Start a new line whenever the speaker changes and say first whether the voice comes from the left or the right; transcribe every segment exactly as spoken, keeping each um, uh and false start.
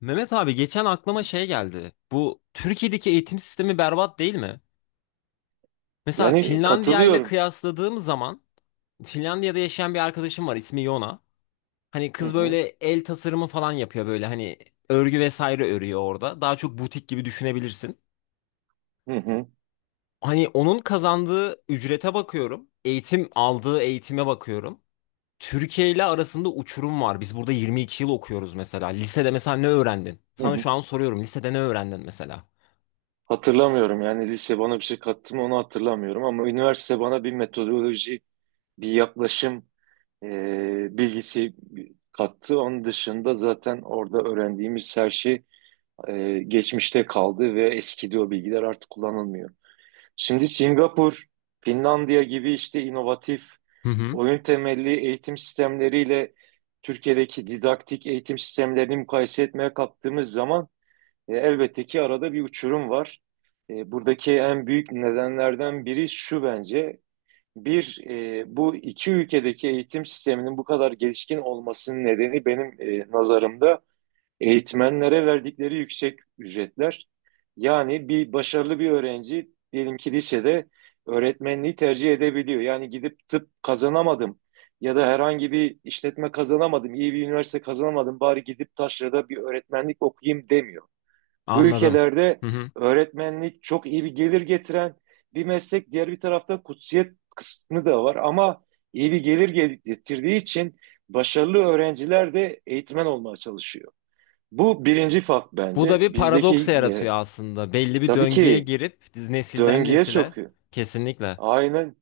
left: Mehmet abi geçen aklıma şey geldi. Bu Türkiye'deki eğitim sistemi berbat değil mi? Mesela
right: Yani
left: Finlandiya ile
right: katılıyorum.
left: kıyasladığım zaman Finlandiya'da yaşayan bir arkadaşım var, ismi Yona. Hani
right: Hı
left: kız böyle
right: hı,
left: el tasarımı falan yapıyor, böyle hani örgü vesaire örüyor orada. Daha çok butik gibi düşünebilirsin.
right: hı hı,
left: Hani onun kazandığı ücrete bakıyorum. Eğitim aldığı eğitime bakıyorum. Türkiye ile arasında uçurum var. Biz burada yirmi iki yıl okuyoruz mesela. Lisede mesela ne öğrendin?
right: hı
left: Sana
right: hı.
left: şu an soruyorum. Lisede ne öğrendin mesela?
right: Hatırlamıyorum yani lise bana bir şey kattı mı onu hatırlamıyorum ama üniversite bana bir metodoloji, bir yaklaşım e, bilgisi kattı. Onun dışında zaten orada öğrendiğimiz her şey e, geçmişte kaldı ve eskidi, o bilgiler artık kullanılmıyor. Şimdi Singapur, Finlandiya gibi işte inovatif
left: Hı hı.
right: oyun temelli eğitim sistemleriyle Türkiye'deki didaktik eğitim sistemlerini mukayese etmeye kalktığımız zaman E, elbette ki arada bir uçurum var. E, buradaki en büyük nedenlerden biri şu bence. Bir, e, bu iki ülkedeki eğitim sisteminin bu kadar gelişkin olmasının nedeni benim e, nazarımda eğitmenlere verdikleri yüksek ücretler. Yani bir başarılı bir öğrenci diyelim ki lisede öğretmenliği tercih edebiliyor. Yani gidip tıp kazanamadım ya da herhangi bir işletme kazanamadım, iyi bir üniversite kazanamadım, bari gidip taşrada bir öğretmenlik okuyayım demiyor. Bu
left: Anladım.
right: ülkelerde
left: Hı hı.
right: öğretmenlik çok iyi bir gelir getiren bir meslek. Diğer bir tarafta kutsiyet kısmı da var ama iyi bir gelir getirdiği için başarılı öğrenciler de eğitmen olmaya çalışıyor. Bu birinci fark
left: Bu da
right: bence.
left: bir paradoks
right: Bizdekiyle
left: yaratıyor aslında. Belli bir
right: tabii
left: döngüye
right: ki
left: girip nesilden
right: döngüye
left: nesile.
right: sokuyor.
left: Kesinlikle.
right: Aynen,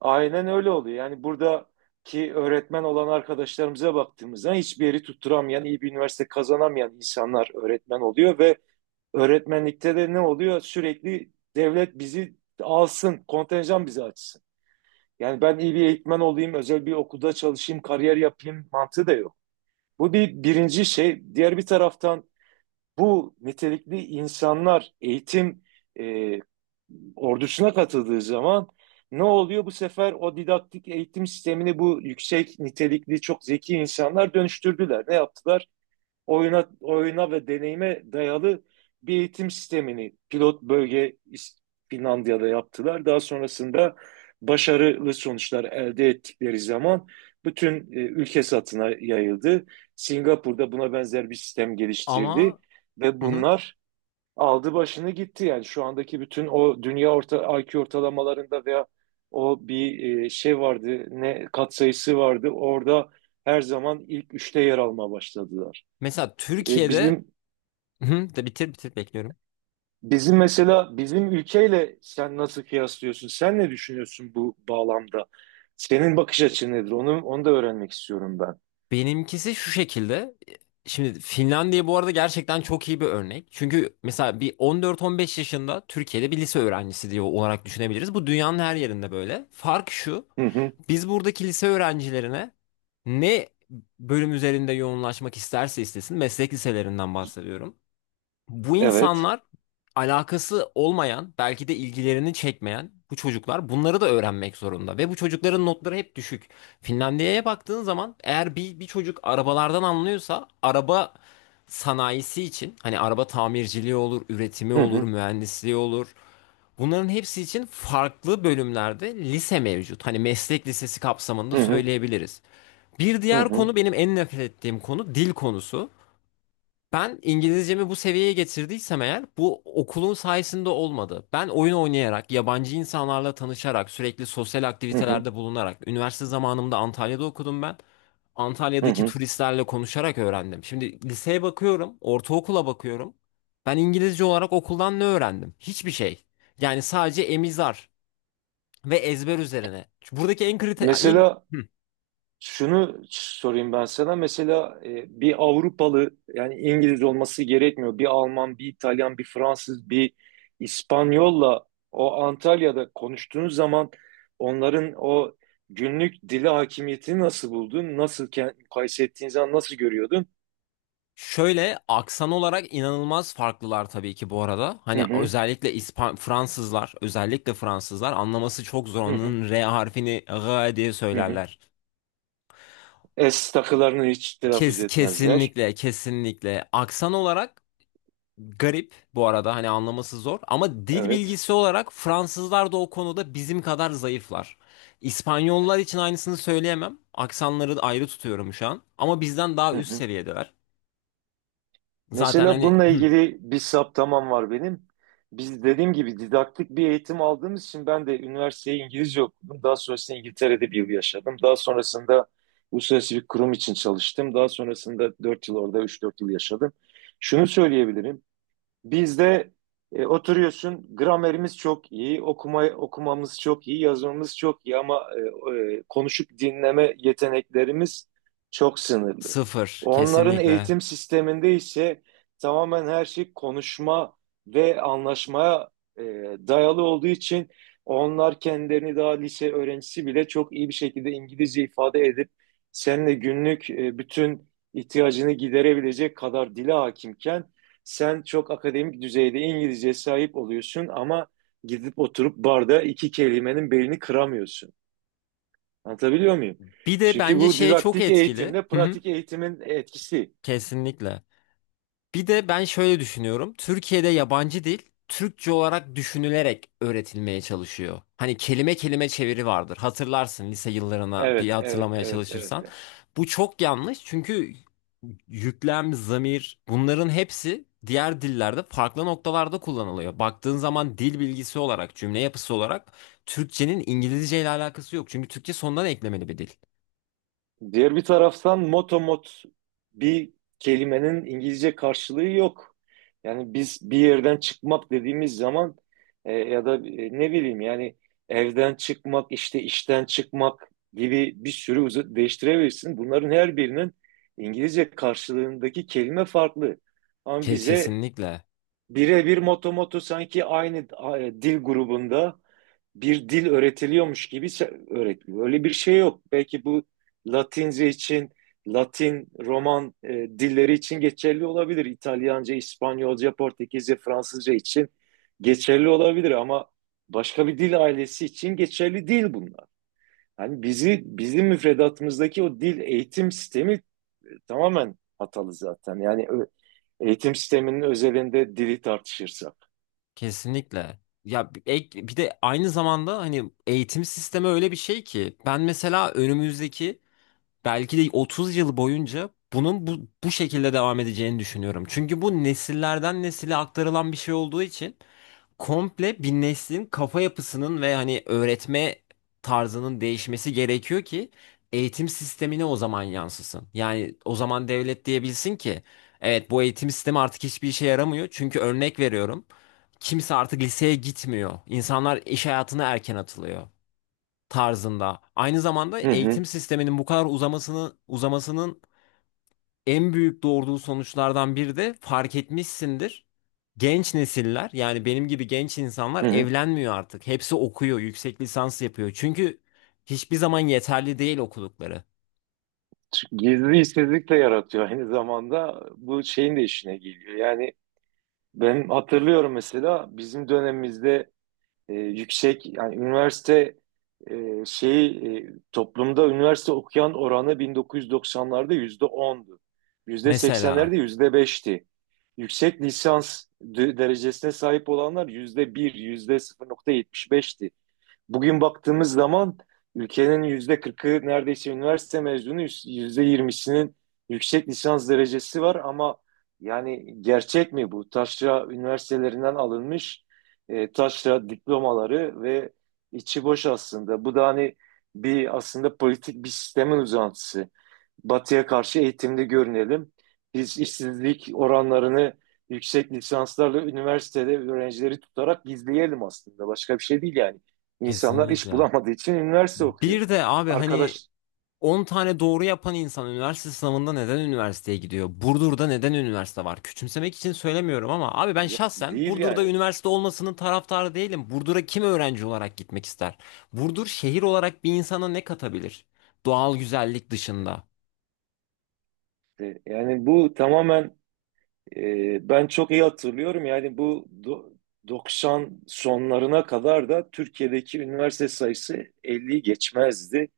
right: aynen öyle oluyor. Yani buradaki öğretmen olan arkadaşlarımıza baktığımızda hiçbir yeri tutturamayan, iyi bir üniversite kazanamayan insanlar öğretmen oluyor ve öğretmenlikte de ne oluyor? Sürekli devlet bizi alsın, kontenjan bizi açsın. Yani ben iyi bir eğitmen olayım, özel bir okulda çalışayım, kariyer yapayım mantığı da yok. Bu bir birinci şey. Diğer bir taraftan bu nitelikli insanlar eğitim e, ordusuna katıldığı zaman ne oluyor? Bu sefer o didaktik eğitim sistemini bu yüksek nitelikli çok zeki insanlar dönüştürdüler. Ne yaptılar? Oyuna oyuna ve deneyime dayalı bir eğitim sistemini pilot bölge İs- Finlandiya'da yaptılar. Daha sonrasında başarılı sonuçlar elde ettikleri zaman bütün e, ülke satına yayıldı. Singapur'da buna benzer bir sistem geliştirdi
left: Ama
right: ve
left: hı hı.
right: bunlar aldı başını gitti. Yani şu andaki bütün o dünya orta I Q ortalamalarında veya o bir e, şey vardı, ne katsayısı vardı. Orada her zaman ilk üçte yer almaya başladılar.
left: Mesela
right: E,
left: Türkiye'de.
right: bizim
left: Hı, de bitir bitir bekliyorum.
right: bizim mesela bizim ülkeyle sen nasıl kıyaslıyorsun? Sen ne düşünüyorsun bu bağlamda? Senin bakış açın nedir? Onu onu da öğrenmek istiyorum ben.
left: Benimkisi şu şekilde. Şimdi Finlandiya bu arada gerçekten çok iyi bir örnek. Çünkü mesela bir on dört on beş yaşında Türkiye'de bir lise öğrencisi diye olarak düşünebiliriz. Bu dünyanın her yerinde böyle. Fark şu.
right: Hı hı.
left: Biz buradaki lise öğrencilerine ne bölüm üzerinde yoğunlaşmak isterse istesin, meslek liselerinden bahsediyorum. Bu
right: Evet.
left: insanlar alakası olmayan, belki de ilgilerini çekmeyen bu çocuklar bunları da öğrenmek zorunda. Ve bu çocukların notları hep düşük. Finlandiya'ya baktığın zaman, eğer bir, bir çocuk arabalardan anlıyorsa, araba sanayisi için hani araba tamirciliği olur, üretimi
right: Hı
left: olur,
right: hı.
left: mühendisliği olur. Bunların hepsi için farklı bölümlerde lise mevcut. Hani meslek lisesi
right: Hı
left: kapsamında
right: hı.
left: söyleyebiliriz. Bir
right: Hı
left: diğer
right: hı.
left: konu, benim en nefret ettiğim konu, dil konusu. Ben İngilizcemi bu seviyeye getirdiysem eğer, bu okulun sayesinde olmadı. Ben oyun oynayarak, yabancı insanlarla tanışarak, sürekli sosyal
right: Hı hı.
left: aktivitelerde bulunarak, üniversite zamanımda Antalya'da okudum ben.
right: Hı
left: Antalya'daki
right: hı.
left: turistlerle konuşarak öğrendim. Şimdi liseye bakıyorum, ortaokula bakıyorum. Ben İngilizce olarak okuldan ne öğrendim? Hiçbir şey. Yani sadece emizar ve ezber üzerine. Buradaki en kritik...
right: Mesela şunu sorayım ben sana. Mesela e, bir Avrupalı yani İngiliz olması gerekmiyor. Bir Alman, bir İtalyan, bir Fransız, bir İspanyolla o Antalya'da konuştuğun zaman onların o günlük dili hakimiyetini nasıl buldun? Nasıl ke- mukayese ettiğin zaman nasıl görüyordun?
left: Şöyle, aksan olarak inanılmaz farklılar tabii ki bu arada.
right: Hı
left: Hani
right: hı,
left: özellikle İspan Fransızlar, özellikle Fransızlar, anlaması çok zor.
right: hı hı,
left: Onun R harfini G diye
right: hı hı.
left: söylerler.
right: Es takılarını hiç telaffuz
left: Kes,
right: etmezler.
left: kesinlikle, kesinlikle. Aksan olarak garip bu arada, hani anlaması zor. Ama dil
right: Evet.
left: bilgisi olarak Fransızlar da o konuda bizim kadar zayıflar. İspanyollar için aynısını söyleyemem. Aksanları da ayrı tutuyorum şu an. Ama bizden daha
right: Hı
left: üst
right: hı.
left: seviyedeler. Zaten
right: Mesela
left: hani
right: bununla
left: hı,
right: ilgili bir saptamam var benim. Biz dediğim gibi didaktik bir eğitim aldığımız için ben de üniversiteyi İngilizce okudum. Daha sonrasında İngiltere'de bir yıl yaşadım. Daha sonrasında uluslararası bir kurum için çalıştım. Daha sonrasında dört yıl orada üç dört yıl yaşadım. Şunu söyleyebilirim. Bizde e, oturuyorsun, gramerimiz çok iyi, okuma okumamız çok iyi, yazmamız çok iyi ama e, e, konuşup dinleme yeteneklerimiz çok sınırlı.
left: sıfır
right: Onların
left: kesinlikle.
right: eğitim sisteminde ise tamamen her şey konuşma ve anlaşmaya e, dayalı olduğu için onlar kendilerini daha lise öğrencisi bile çok iyi bir şekilde İngilizce ifade edip seninle günlük e, bütün ihtiyacını giderebilecek kadar dile hakimken sen çok akademik düzeyde İngilizceye sahip oluyorsun ama gidip oturup barda iki kelimenin belini kıramıyorsun. Anlatabiliyor muyum?
left: Bir de
right: Çünkü
left: bence
right: bu
left: şey çok
right: didaktik
left: etkili.
right: eğitimle
left: Hı hı.
right: pratik eğitimin etkisi.
left: Kesinlikle. Bir de ben şöyle düşünüyorum. Türkiye'de yabancı dil Türkçe olarak düşünülerek öğretilmeye çalışıyor. Hani kelime kelime çeviri vardır. Hatırlarsın lise yıllarına bir
right: Evet, evet,
left: hatırlamaya
right: evet, evet.
left: çalışırsan. Bu çok yanlış, çünkü yüklem, zamir, bunların hepsi diğer dillerde farklı noktalarda kullanılıyor. Baktığın zaman dil bilgisi olarak, cümle yapısı olarak Türkçenin İngilizce ile alakası yok. Çünkü Türkçe sondan eklemeli bir dil.
right: Diğer bir taraftan motomot bir kelimenin İngilizce karşılığı yok. Yani biz bir yerden çıkmak dediğimiz zaman, e, ya da e, ne bileyim yani evden çıkmak, işte işten çıkmak gibi bir sürü uz- değiştirebilirsin. Bunların her birinin İngilizce karşılığındaki kelime farklı. Ama
left: Ke-
right: bize
left: Kesinlikle.
right: birebir motomotu sanki aynı a, e, dil grubunda bir dil öğretiliyormuş gibi öğretiliyor. Öyle bir şey yok. Belki bu Latince için, Latin, Roman e, dilleri için geçerli olabilir. İtalyanca, İspanyolca, Portekizce, Fransızca için geçerli olabilir ama başka bir dil ailesi için geçerli değil bunlar. Yani bizi bizim müfredatımızdaki o dil eğitim sistemi tamamen hatalı zaten. Yani eğitim sisteminin özelinde dili tartışırsak.
left: Kesinlikle. Ya bir- ek, bir de aynı zamanda hani eğitim sistemi öyle bir şey ki, ben mesela önümüzdeki belki de otuz yıl boyunca bunun bu, bu şekilde devam edeceğini düşünüyorum. Çünkü bu nesillerden nesile aktarılan bir şey olduğu için komple bir neslin kafa yapısının ve hani öğretme tarzının değişmesi gerekiyor ki eğitim sistemine o zaman yansısın. Yani o zaman devlet diyebilsin ki evet, bu eğitim sistemi artık hiçbir işe yaramıyor. Çünkü örnek veriyorum, kimse artık liseye gitmiyor. İnsanlar iş hayatına erken atılıyor tarzında. Aynı zamanda
right: Hı hı,
left: eğitim sisteminin bu kadar uzamasını, uzamasının en büyük doğurduğu sonuçlardan biri de fark etmişsindir. Genç nesiller, yani benim gibi genç insanlar
right: hı hı.
left: evlenmiyor artık. Hepsi okuyor, yüksek lisans yapıyor. Çünkü hiçbir zaman yeterli değil okudukları.
right: Çünkü gizli işsizlik de yaratıyor, aynı zamanda bu şeyin de işine geliyor. Yani ben hatırlıyorum mesela bizim dönemimizde e, yüksek yani üniversite e, şeyi e, toplumda üniversite okuyan oranı bin dokuz yüz doksanlarda yüzde ondu. Yüzde seksenlerde
left: Mesela
right: yüzde beşti. Yüksek lisans de- derecesine sahip olanlar yüzde bir, yüzde sıfır nokta yetmiş beşti. Bugün baktığımız zaman ülkenin yüzde kırkı neredeyse üniversite mezunu, yüzde yirmisinin yüksek lisans derecesi var ama yani gerçek mi bu? Taşra üniversitelerinden alınmış e, taşra diplomaları ve içi boş aslında. Bu da hani bir aslında politik bir sistemin uzantısı. Batı'ya karşı eğitimli görünelim. Biz işsizlik oranlarını yüksek lisanslarla üniversitede öğrencileri tutarak gizleyelim aslında. Başka bir şey değil yani. İnsanlar iş
left: kesinlikle.
right: bulamadığı için üniversite okuyor.
left: Bir de abi hani
right: Arkadaş
left: on tane doğru yapan insan üniversite sınavında neden üniversiteye gidiyor? Burdur'da neden üniversite var? Küçümsemek için söylemiyorum ama abi, ben
right: yok
left: şahsen
right: değil
left: Burdur'da
right: yani.
left: üniversite olmasının taraftarı değilim. Burdur'a kim öğrenci olarak gitmek ister? Burdur şehir olarak bir insana ne katabilir? Doğal güzellik dışında.
right: E, Yani bu tamamen e, ben çok iyi hatırlıyorum. Yani bu do- doksan sonlarına kadar da Türkiye'deki üniversite sayısı elliyi geçmezdi.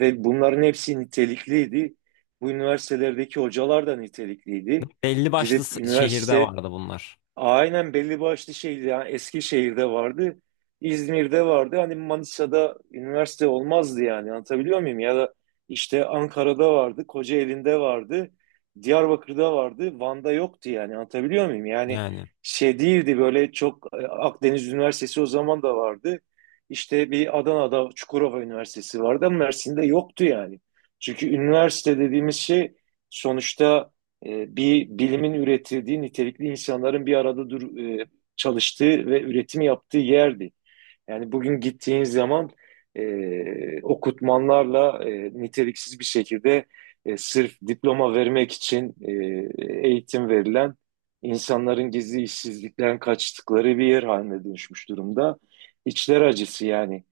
right: Ve bunların hepsi nitelikliydi. Bu üniversitelerdeki hocalar da nitelikliydi.
left: Belli başlı
right: Gidip
left: s- şehirde
right: üniversite
left: vardı bunlar.
right: Aynen belli başlı şeydi. Yani Eskişehir'de vardı, İzmir'de vardı. Hani Manisa'da üniversite olmazdı yani. Anlatabiliyor muyum? Ya da işte Ankara'da vardı, Kocaeli'nde vardı, Diyarbakır'da vardı, Van'da yoktu yani. Anlatabiliyor muyum? Yani
left: Yani.
right: şey değildi böyle çok, e, Akdeniz Üniversitesi o zaman da vardı. İşte bir Adana'da Çukurova Üniversitesi vardı ama Mersin'de yoktu yani. Çünkü üniversite dediğimiz şey sonuçta e, bir bilimin üretildiği, nitelikli insanların bir arada dur, e, çalıştığı ve üretimi yaptığı yerdi. Yani bugün gittiğiniz zaman e, okutmanlarla, e, niteliksiz bir şekilde, e, sırf diploma vermek için e, eğitim verilen insanların gizli işsizlikten kaçtıkları bir yer haline dönüşmüş durumda. İçler acısı yani.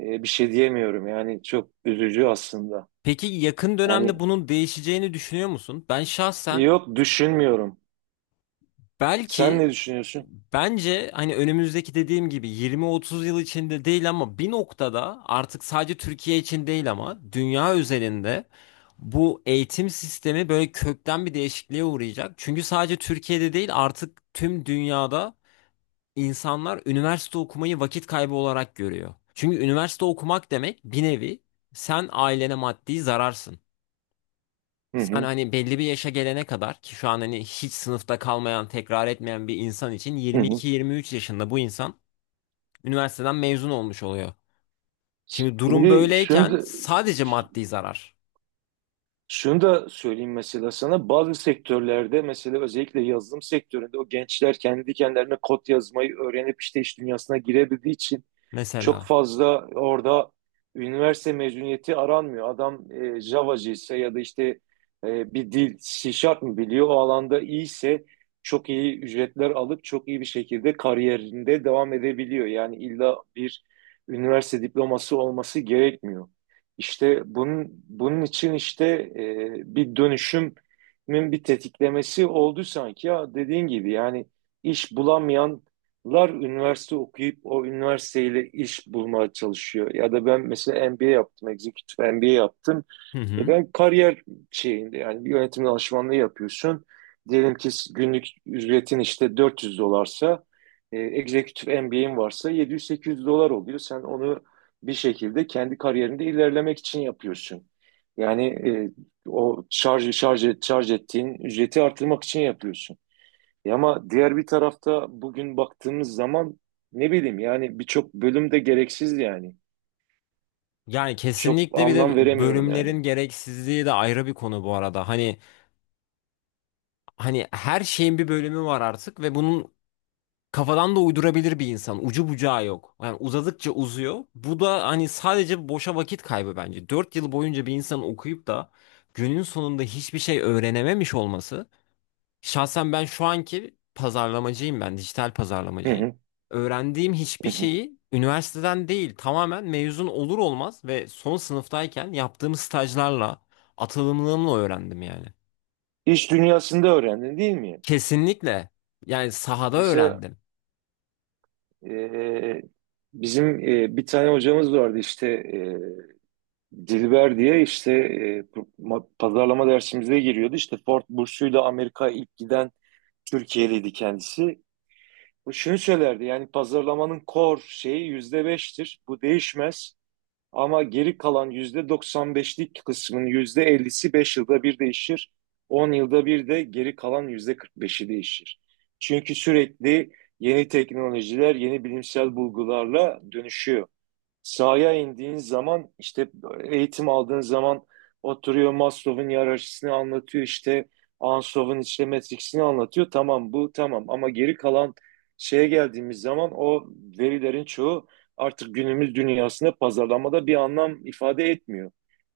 right: E, bir şey diyemiyorum yani, çok üzücü aslında.
left: Peki yakın dönemde
right: Yani
left: bunun değişeceğini düşünüyor musun? Ben şahsen
right: yok, düşünmüyorum. Sen
left: Belki
right: ne düşünüyorsun?
left: bence hani önümüzdeki, dediğim gibi, yirmi otuz yıl içinde değil ama bir noktada artık sadece Türkiye için değil ama dünya üzerinde bu eğitim sistemi böyle kökten bir değişikliğe uğrayacak. Çünkü sadece Türkiye'de değil, artık tüm dünyada insanlar üniversite okumayı vakit kaybı olarak görüyor. Çünkü üniversite okumak demek bir nevi sen ailene maddi zararsın.
right: Hı
left: Sen
right: hı.
left: hani belli bir yaşa gelene kadar, ki şu an hani hiç sınıfta kalmayan, tekrar etmeyen bir insan için
right: Hı hı.
left: yirmi iki yirmi üç yaşında bu insan üniversiteden mezun olmuş oluyor. Şimdi durum
right: Şimdi şunu
left: böyleyken
right: da-
left: sadece maddi zarar
right: Şunu da söyleyeyim mesela sana, bazı sektörlerde mesela özellikle yazılım sektöründe o gençler kendi kendilerine kod yazmayı öğrenip işte iş dünyasına girebildiği için çok
left: mesela.
right: fazla orada üniversite mezuniyeti aranmıyor. Adam e, Java'cı ise ya da işte e, bir dil C mı biliyor, o alanda iyiyse çok iyi ücretler alıp çok iyi bir şekilde kariyerinde devam edebiliyor. Yani illa bir üniversite diploması olması gerekmiyor. İşte bunun, bunun için işte e, bir dönüşümün bir tetiklemesi oldu sanki ya, dediğin gibi yani iş bulamayanlar üniversite okuyup o üniversiteyle iş bulmaya çalışıyor. Ya da ben mesela M B A yaptım, executive M B A yaptım.
left: Hı
right: E
left: hı.
right: ben kariyer şeyinde yani, bir yönetim danışmanlığı yapıyorsun. Diyelim ki günlük ücretin işte dört yüz dolarsa, e, executive M B A'in varsa yedi yüz sekiz yüz dolar oluyor. Sen onu bir şekilde kendi kariyerinde ilerlemek için yapıyorsun. Yani e, o şarj şarj et- şarj ettiğin ücreti artırmak için yapıyorsun. E ama diğer bir tarafta bugün baktığımız zaman ne bileyim yani, birçok bölüm de gereksiz yani.
left: Yani
right: Çok
left: kesinlikle. Bir de
right: anlam veremiyorum yani.
left: bölümlerin gereksizliği de ayrı bir konu bu arada. Hani hani her şeyin bir bölümü var artık ve bunun kafadan da uydurabilir bir insan. Ucu bucağı yok. Yani uzadıkça uzuyor. Bu da hani sadece boşa vakit kaybı bence. Dört yıl boyunca bir insanın okuyup da günün sonunda hiçbir şey öğrenememiş olması. Şahsen ben şu anki pazarlamacıyım ben, dijital
right: Hı
left: pazarlamacıyım.
right: hı,
left: Öğrendiğim
right: hı
left: hiçbir
right: hı.
left: şeyi üniversiteden değil, tamamen mezun olur olmaz ve son sınıftayken yaptığım stajlarla, atılımlığımla öğrendim yani.
right: İş dünyasında öğrendin değil mi?
left: Kesinlikle. Yani sahada
right: Mesela
left: öğrendim.
right: e, bizim e, bir tane hocamız vardı işte, e, Dilber diye, işte e, ma- pazarlama dersimize giriyordu. İşte Ford bursuyla Amerika ilk giden Türkiye'liydi kendisi. O şunu söylerdi: yani pazarlamanın core şeyi yüzde beştir. Bu değişmez. Ama geri kalan yüzde doksan beşlik kısmın yüzde ellisi beş yılda bir değişir. On yılda bir de geri kalan yüzde kırk beşi değişir. Çünkü sürekli yeni teknolojiler, yeni bilimsel bulgularla dönüşüyor. Sahaya indiğin zaman, işte eğitim aldığın zaman oturuyor Maslow'un hiyerarşisini anlatıyor, işte Ansov'un işte matrixini anlatıyor. Tamam, bu tamam, ama geri kalan şeye geldiğimiz zaman o verilerin çoğu artık günümüz dünyasında pazarlamada bir anlam ifade etmiyor.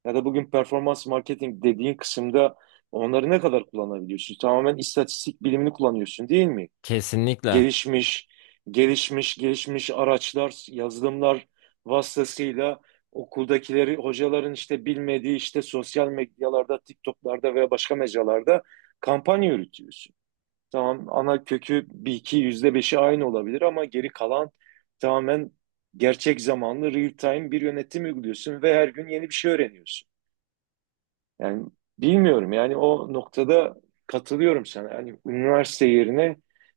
right: Ya da bugün performans marketing dediğin kısımda onları ne kadar kullanabiliyorsun? Tamamen istatistik bilimini kullanıyorsun değil mi?
left: Kesinlikle.
right: gelişmiş, gelişmiş, Gelişmiş araçlar, yazılımlar vasıtasıyla okuldakileri, hocaların işte bilmediği işte sosyal medyalarda, TikTok'larda veya başka mecralarda kampanya yürütüyorsun. Tamam, ana kökü bir iki yüzde beşi aynı olabilir ama geri kalan tamamen gerçek zamanlı real time bir yönetim uyguluyorsun ve her gün yeni bir şey öğreniyorsun. Yani bilmiyorum yani, o noktada katılıyorum sana. Yani üniversite yerine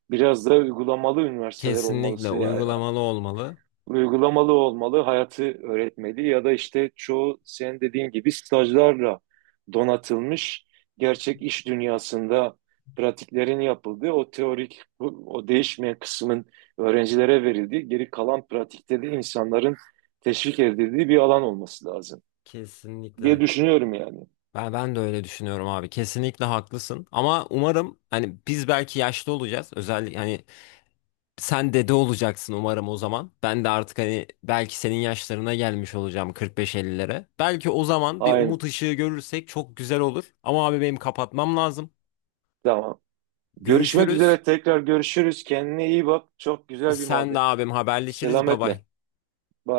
right: biraz daha uygulamalı üniversiteler olmalı.
left: Kesinlikle
right: Yani
left: uygulamalı olmalı.
right: uygulamalı olmalı, hayatı öğretmeli ya da işte çoğu senin dediğin gibi stajlarla donatılmış gerçek iş dünyasında pratiklerin yapıldığı o teorik, bu- o değişmeyen kısmın öğrencilere verildiği, geri kalan pratikte de insanların teşvik edildiği bir alan olması lazım diye
left: Kesinlikle.
right: düşünüyorum yani.
left: Ben, ben de öyle düşünüyorum abi. Kesinlikle haklısın. Ama umarım hani biz belki yaşlı olacağız. Özellikle hani sen dede olacaksın umarım o zaman. Ben de artık hani belki senin yaşlarına gelmiş olacağım, kırk beş elliye. Belki o zaman bir
right: Aynen.
left: umut ışığı görürsek çok güzel olur. Ama abi benim kapatmam lazım.
right: Tamam. Görüşmek
left: Görüşürüz.
right: üzere, tekrar görüşürüz. Kendine iyi bak. Çok güzel bir
left: Sen de
right: muhabbet.
left: abim, haberleşiriz. Bye
right: Selametle.
left: bye.
right: Bye.